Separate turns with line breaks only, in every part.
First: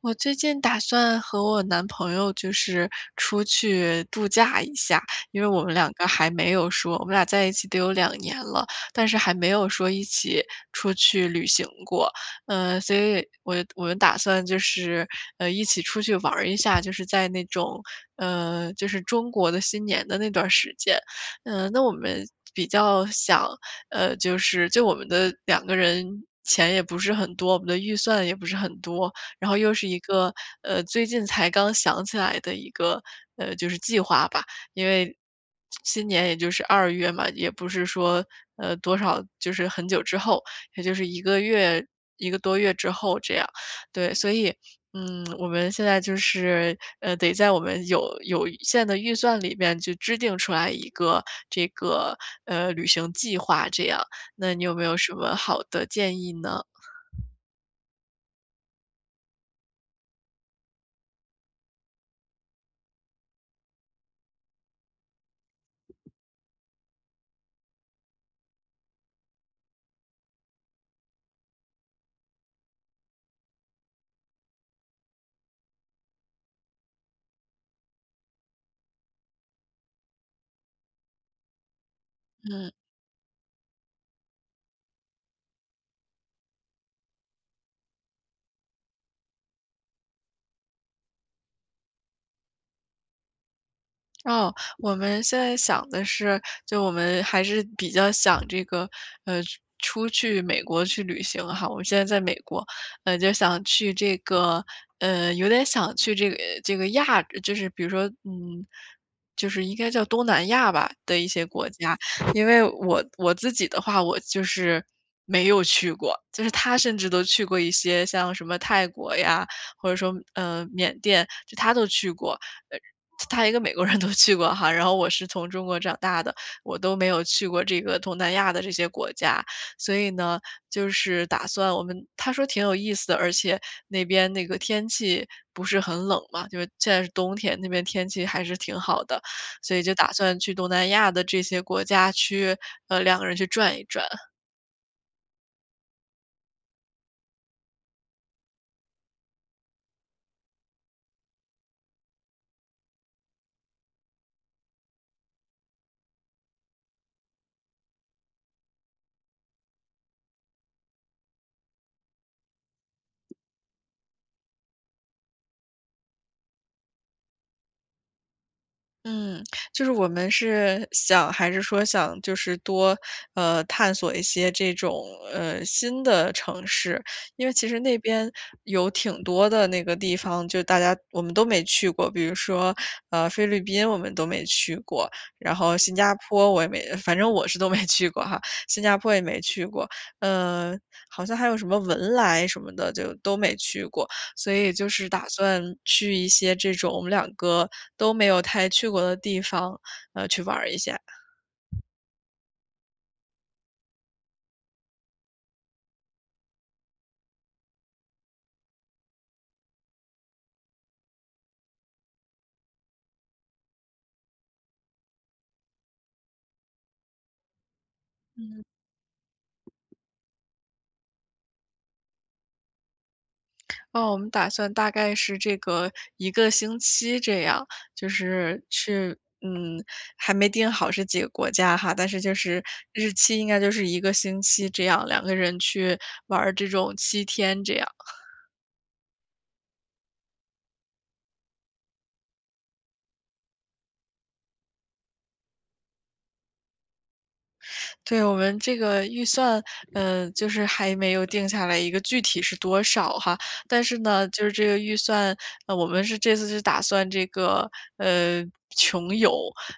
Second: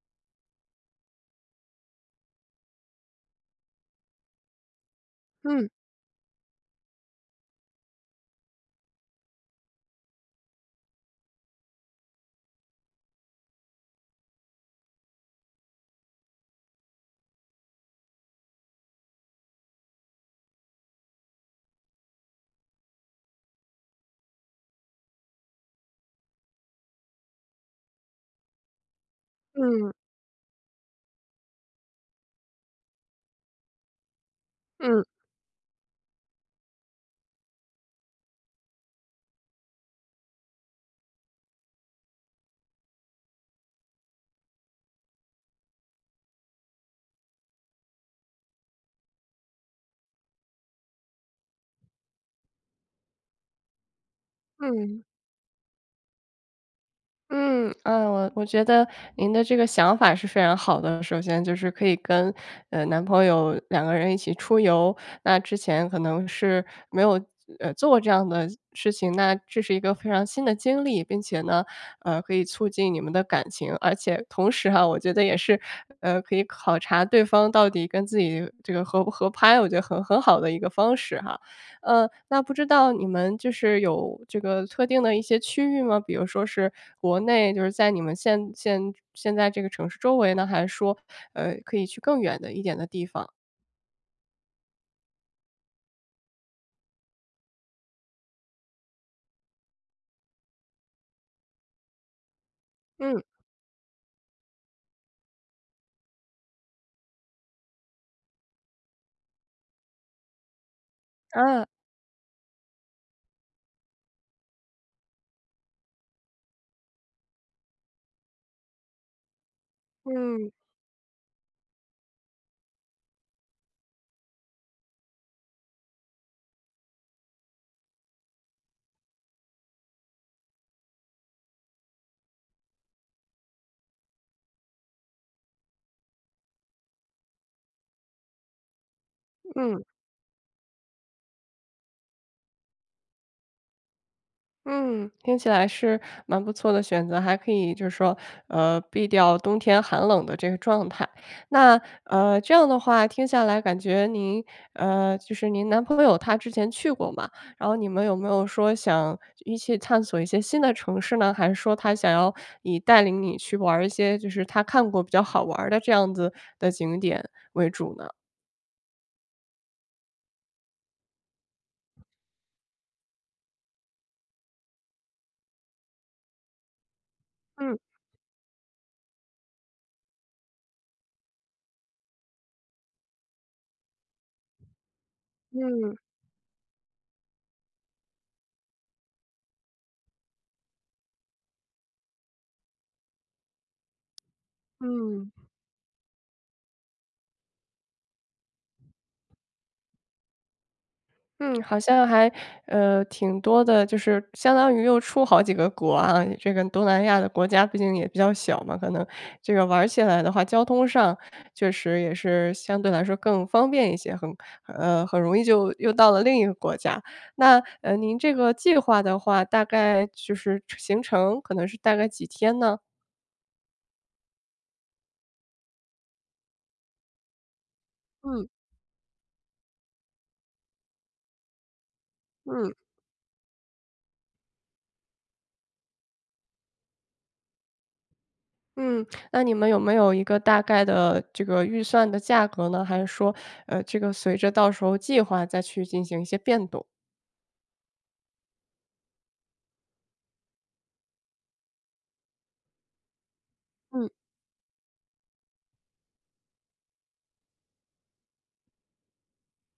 我最近打算和我男朋友就是出去度假一下，因为我
嗯
们两个还没有说我们俩在一起得有2年了，但是还没有说一起出去旅行过。所以我们打算就是，一起出去玩儿一下，就是在那种，就是中国的新年的那段儿时间。那我们比较想，就是我们的两个人钱也不是很多，我们的预算也不是很多，然后又是
嗯
一个，最近才刚想起来的一个，就是计划吧。因
嗯
为新年也就是2月嘛，也不是说，多少就是很久之后，也就是一个月一个多月之后这样。对，所以，我们现在就是，得在我们有限的预算里面就制定出来一个这个，旅行计划这样，那你有没有
嗯
什么好的建议呢？
嗯，啊，我觉得您的这个想法是非常好的。首先就是可以跟，男朋友两个人一起出游，那之前可能是没有，做过这样的事情，那这是一个非常新的经历，并且呢，可以促进你们的感情。而且同时哈，我觉得也是，可以考察对方到底跟自己这个合不合拍，我觉得很好的一个方式哈。那不知
嗯。
道你们就是有这个特定的一些区域吗？比如说是国内，就是在你们现在这个城市周围呢，还是说，可以去更远的一点的地方？
哦，我们现在想的是，就我们还是比较想这个，呃，出去美国去旅行哈。我们现在在美国，
嗯，
就想去这个，有点想去这个亚，就是比如说，就是应该叫东南亚吧的一些
啊，
国家。因为我自己的话，我就是没有去过，就是他甚至都去过一些像什么泰国呀，或者说
嗯，
缅甸，就他都去过。呃他一个美国人都去过哈，然后我是从中国长大的，我都没有去过这个东南亚的这些国家，所以呢，就是打算我们他说挺有意思的，而且那边那个天气不是很冷嘛，就是现在是冬天，那边天气还是挺好的，所以
嗯。
就打算去东南亚的这些国家去，两个人去转一转。
嗯，听起来是蛮不错的选择，还可以就是说，避掉冬天寒冷的这个状态。那这样的话听下来感觉您就是您男朋友他之前去过嘛，然后你们有没有说想一起探索一些新的城市呢？还是说他想要以带领你去玩儿一些就是他看过比较好玩儿的这样子的景点为主呢？
嗯，就是我们是想还是说想就是多，探索一些这种，新的城市。因为其
嗯
实那边有挺多的那个地方，就大家我们都没去过，比如说，菲律宾我们都没去过，然后新
嗯
加坡我也没反正我是都没去过哈，新加坡也没去过，呃，好像还有什么文莱什么的就都没去过。所以就是打
嗯。
算去一些这种我们两个都没有太去过的地方，去玩儿一下。
嗯，好像还，挺多的，就是相当于又出好几个国啊。这个东南亚的国家毕竟也比较小嘛，可能这个玩儿起来的话，交通上确实也是相对来说更方便一些，很容易就又到了另一个国家。那，您这个
嗯，
计划的话，大概就是行程可能是大概几天呢？
哦，我们打算大概是这个一个星期这样，就
嗯
是去嗯，还没定好是几个国家哈，但是就是
嗯。
日期应该就是一个星期这样，两个人去玩儿这种七天这样。
嗯，那你们有没有一个大概的这个预算的价格呢？还是说，这个随着到时候计划再去进行一些变动？
对，我们这个预算，就是还没有定下来一个具体是多少哈，但是
嗯。
呢，就是这个预算，我们是这次是打算这个，呃，穷游，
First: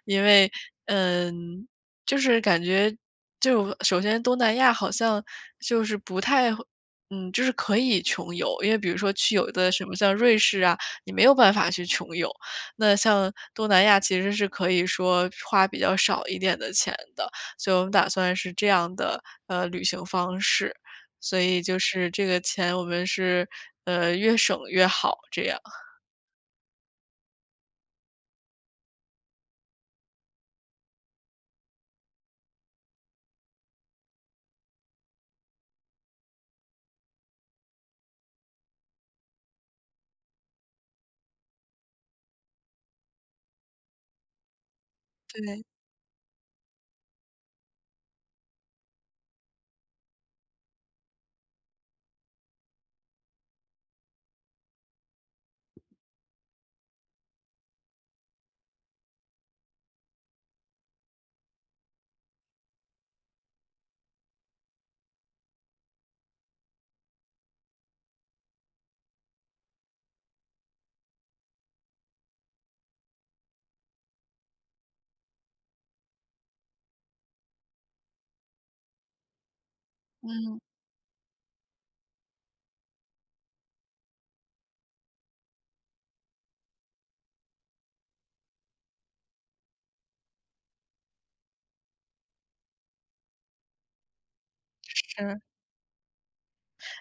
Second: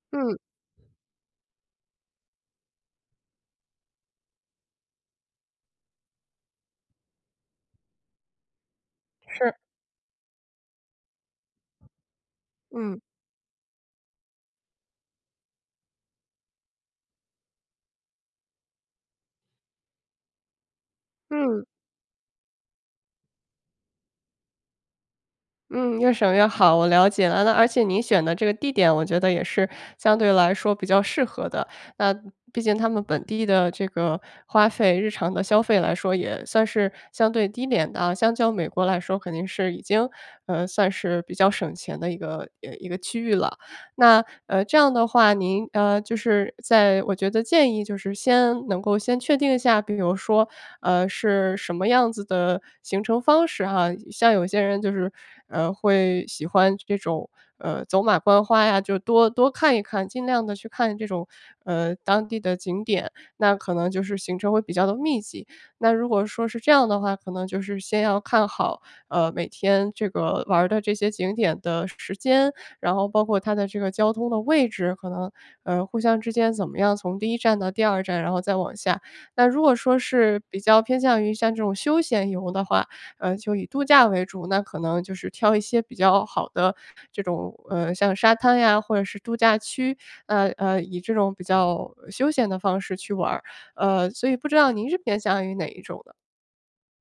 因
嗯，
为，嗯，就是感觉就首先东南亚好像就是不太会就是可以穷游，因为比如说去有
是，
的什么像瑞士啊，你没有办法去穷游，那
嗯，
像东南亚其实是可以说花比较少一点的钱的。所以我们打算是这样的，旅行方式。所以
嗯，
就是这个钱我们是，越省越好这样。
嗯，越省越好，我了解了。那而且您选的这个地点，我觉得也是相对来说比较适合的。那毕竟他们本地的这个花费，日常的消费来说也算是相对低廉的啊，相较美国来说肯定是已经，算是比较省钱的一个一个区域了。那，这样的话，
对，
您，就是在我觉得建议就是先能够先确定一下，比如说，是什么样子的行程方式哈。像有些人就是，会喜欢这种，走马观花呀，就多多看一看，尽量的去看这种，当地的景点，那可能就是行程会比较的密集。那如果说是这样的话，可能就是先要看好，每天这个玩儿的这些景点的时间，然后包括它的这个交通的位置，可能，互相之间怎么样从第一站到第二站，然后再往下。那如果说是
嗯，
比较偏向于像这种休闲游的话，就以度假为主，那可能就是挑一些比较好的这种，像沙滩呀，或者是度假区，以这种比较休闲的方式去玩儿。所以不知道您是偏
是。
向于哪一种的？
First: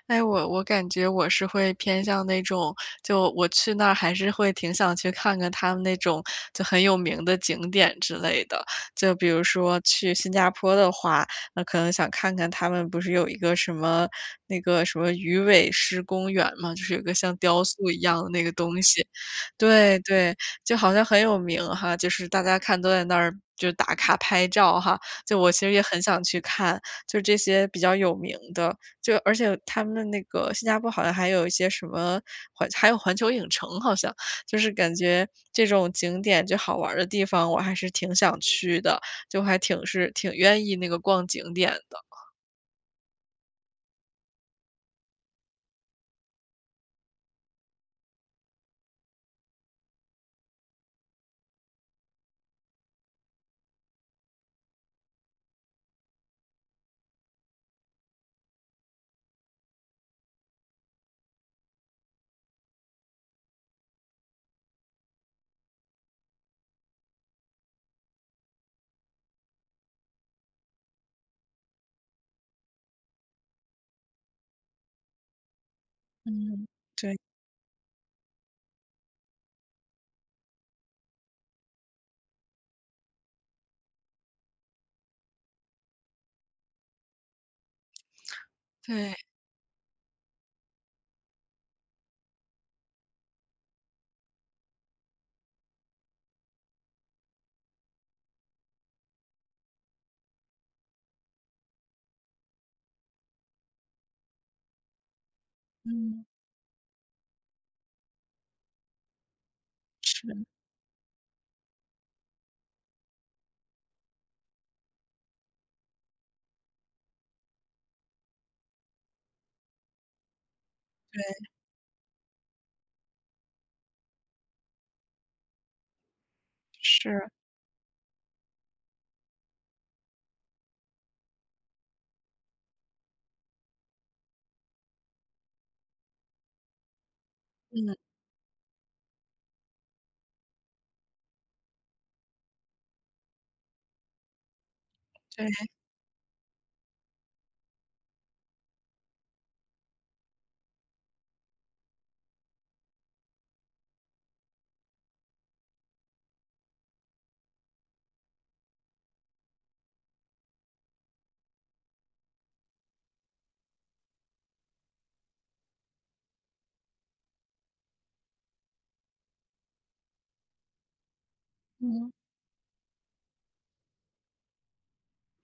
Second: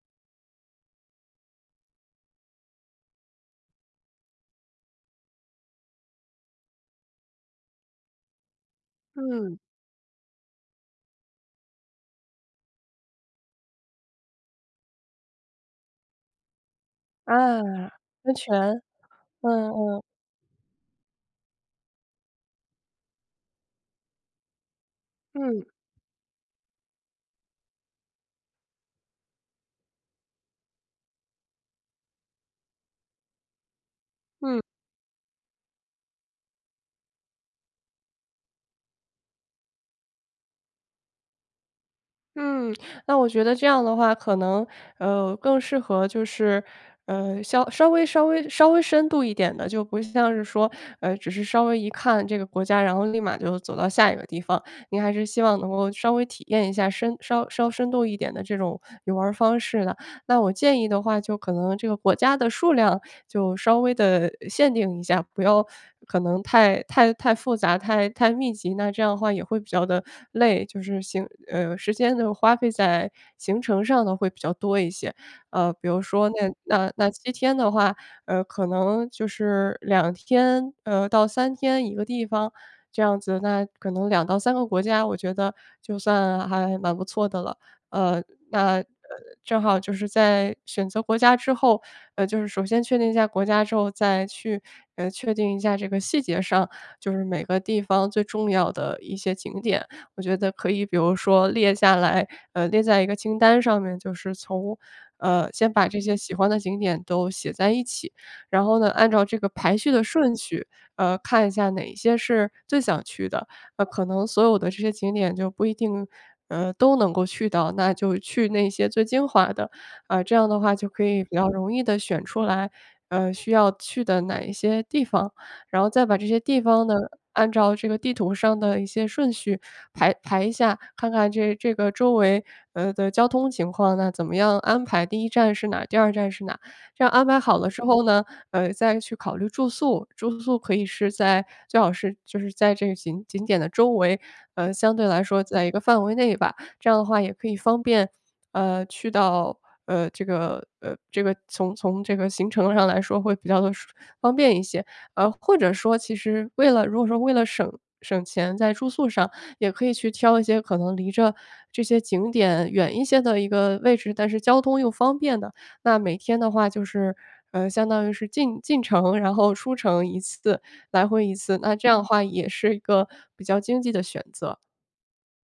哎，我感觉我是会偏向那种，就我去那儿还是会挺想去看看他们那种就很有名的景点之类的。就比如
嗯，
说去新加坡的话，那可能想看看他们不是有一个什么那个什么鱼尾狮公园嘛，就是有个像
啊。
雕塑一样的
温
那个
泉，
东西。
嗯
对
嗯。
对，就好像很有名哈，就是大家看都在那儿就打卡拍照哈，就我其
嗯，
实也很想去看，就这些比较有名的，就而且他们那个新加坡好像还有一些什么还有环球影城，好像就
嗯。
是感觉这种景点就好玩儿的地方，我还是挺想去的，就是挺愿意那个逛景点的。
嗯，那我觉得这样的话，可能，更适合就是，稍微深度一点的，就不像是说，只是稍微一看这个国家，然后立马就走到下一个地方。您还是希望能够稍微体验一下深稍稍深度一点的这种游玩儿方式的。那我建议的话，就可能这个国家的数量就稍微的限定一下，不要可能太复杂、太密集，那这样的话也会比较的累，就是时间的花费在行程上的会比较多一些。比如说那
嗯，
那那
对
七天的话，可能就是两天，到三天一个地方，这样子，那可能两到三个国家，我觉得就算还蛮不错的了。呃，那，
对，
正好就是在选择国家之后，就是首先确定一下国家之后，再去，确定一下这个细节上，就是每个地方最重要的一些景点。我觉得可以比如说列下来，列在一个清单上面，就是从先把这些
嗯，
喜欢的景点都写在一起，然后呢，按照这个排序的
是
顺序，看一下哪一些是最想去的，可能所有的这些景点就不一定，都能够去到，那就去那些最精华的。啊，这样的话就可以比较容易的选出来，需要去的哪一些地方，然后再把这些地方呢，
是，
按照这个地图上的一些顺序排一下，看看这个周围，的交通情况那怎么样安排第一站是哪，第二站是哪。这样安排好了之
嗯，
后呢，再去考虑住宿。住宿可以是在最好是就是在这个景点的周围，相对来说
对，
在一个范围内吧。这样的话也可以方便，去到这个从这个行程上来说会比较的方便一些。或者说其实为了如果说为了省钱在住宿上，也可以去挑一些可能离着这些景点远一些的一个位置，但是交通又方便的。那每天的话就是，相当于是进城，然后出城一次，来回一次，那这样的
嗯。
话也是一个比较经济的选择。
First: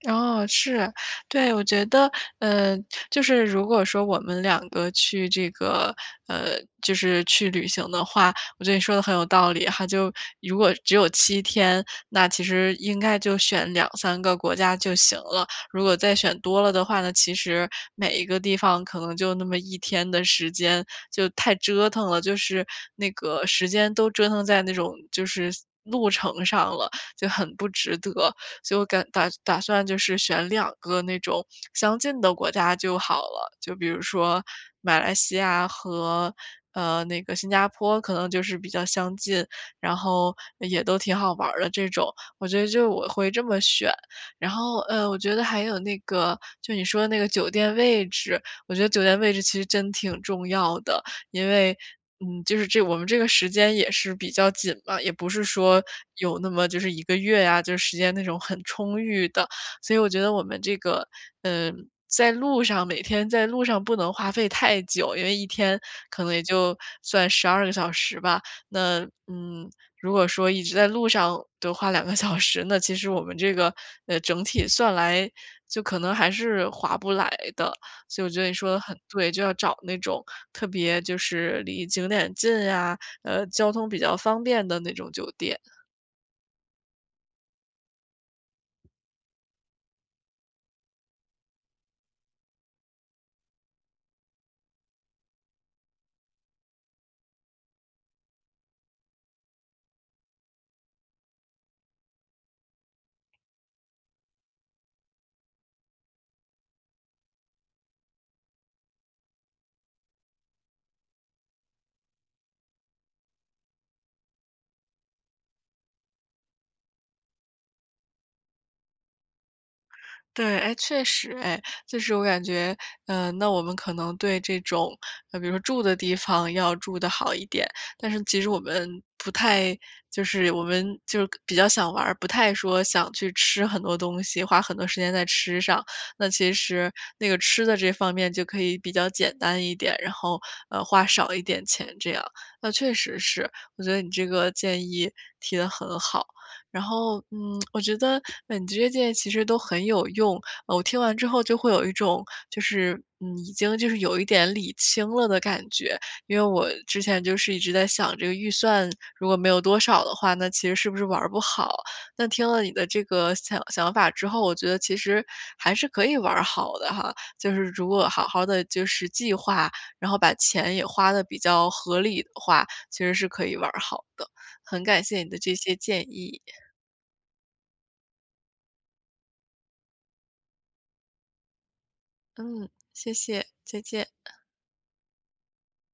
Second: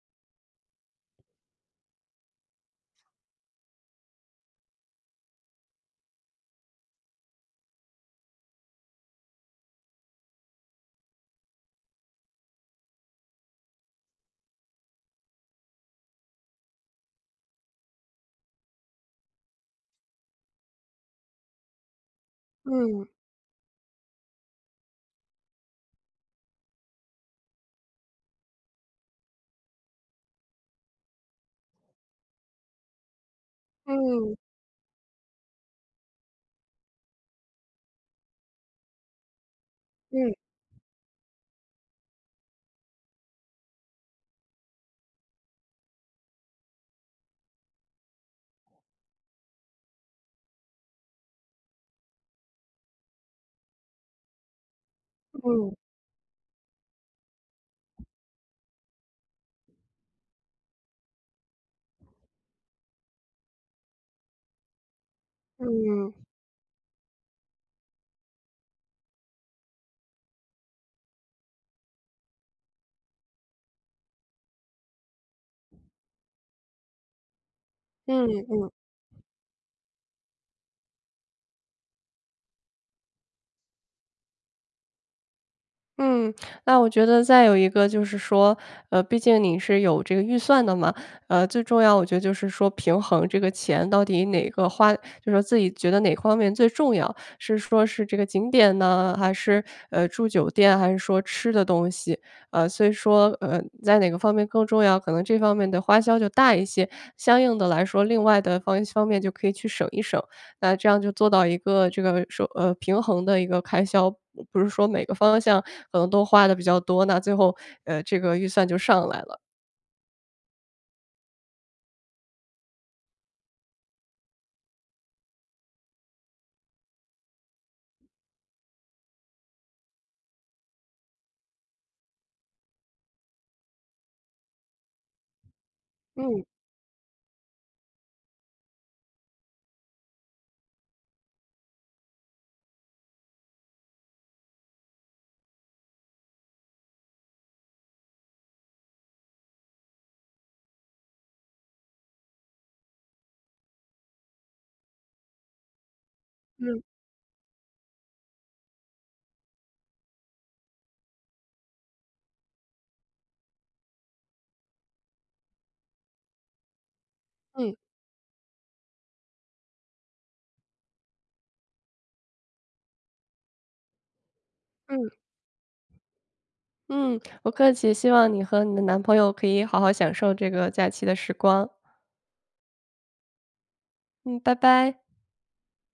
哦，是。对，我觉得，呃，就是如果说我们两个去这个，呃，就是去旅行的话，我觉得你说的很有道理哈。就如果只有七天，那其实应该就选两三个国家就行了。如果再选多了的话呢，其实每一个地方可能就那么一天的时间，就太折腾了，就是
嗯，
那个时间都折腾在那种就是路程上了，就很不值得。所以我敢打算就是选两个那种相近的国家就好了。就比如
嗯，
说马来西亚和那个新加坡可能就是比较相近，然
嗯，
后也都挺好玩儿的这种，我觉得就我会这么选。然后，我觉得还有那个，就你说的那个酒店位置，我觉得酒店位置其实真挺重要的。因为，就是这我们这个时间也是比较紧嘛，也不是
嗯，
说有那么就是一个月呀，就是时间那种很充裕的。所以我觉得我们这个，在路上每天在路上不能花费太久，因为一天
嗯，
可
嗯
能也就算12个小时吧。那，嗯，如果说一直在路上得花2个小时，那其实我们这个，整体算来就可能还是划不来的。所以我觉得
嗯。
你说的很对，就要找那种特别就是离景点近呀，交通比较方便的那种酒店。
嗯，那我觉得再有一个就是说，毕竟你是有这个预算的嘛，最重要我觉得就是说平衡这个钱到底哪个花，就是说自己觉得哪方面最重要，是说是这个景点呢，还是住酒店，还是说吃的东西，所以说在哪个方面更重要，可能这方面的花销就大一些，相应的来说，另外的方面就可以去省一省。那这样就做到一个这个说，平衡的一个开销，不是说每个方向可能都花的比较多，那最后，这个预算就上来了。
对，哎，确实，哎，就是我感觉，那我们可能对这种，比如说住的地方要住的好一点，但是其实我们不太，就是我们就是比较想玩儿，不太说想去吃很多东西，花很多时间在吃上。那
嗯，
其实那个吃的这方面就可以比较简单一点，然后花少一点钱这样。那确实是，我觉得你这个建议提的很好。然后，我觉得本职业界其实都很有用，我听完之后就会有一种就是，已经就是有一点理清了的感觉。因为我
嗯，
之前就是一直在想这个预算如果没有多少的话，那其实是不是玩儿不好？那听了你的这个想法之后，我觉得其实还是可以玩儿好的哈，就是
嗯，
如果好好的就是计划，然后把钱也花的比较合理的话，其实是可以玩儿好的。很感
嗯，
谢你的这些建议。
嗯，不客气，希望你和你的男朋友可以好好享受这个假期的时光。
嗯，谢谢，再见。
嗯，拜拜。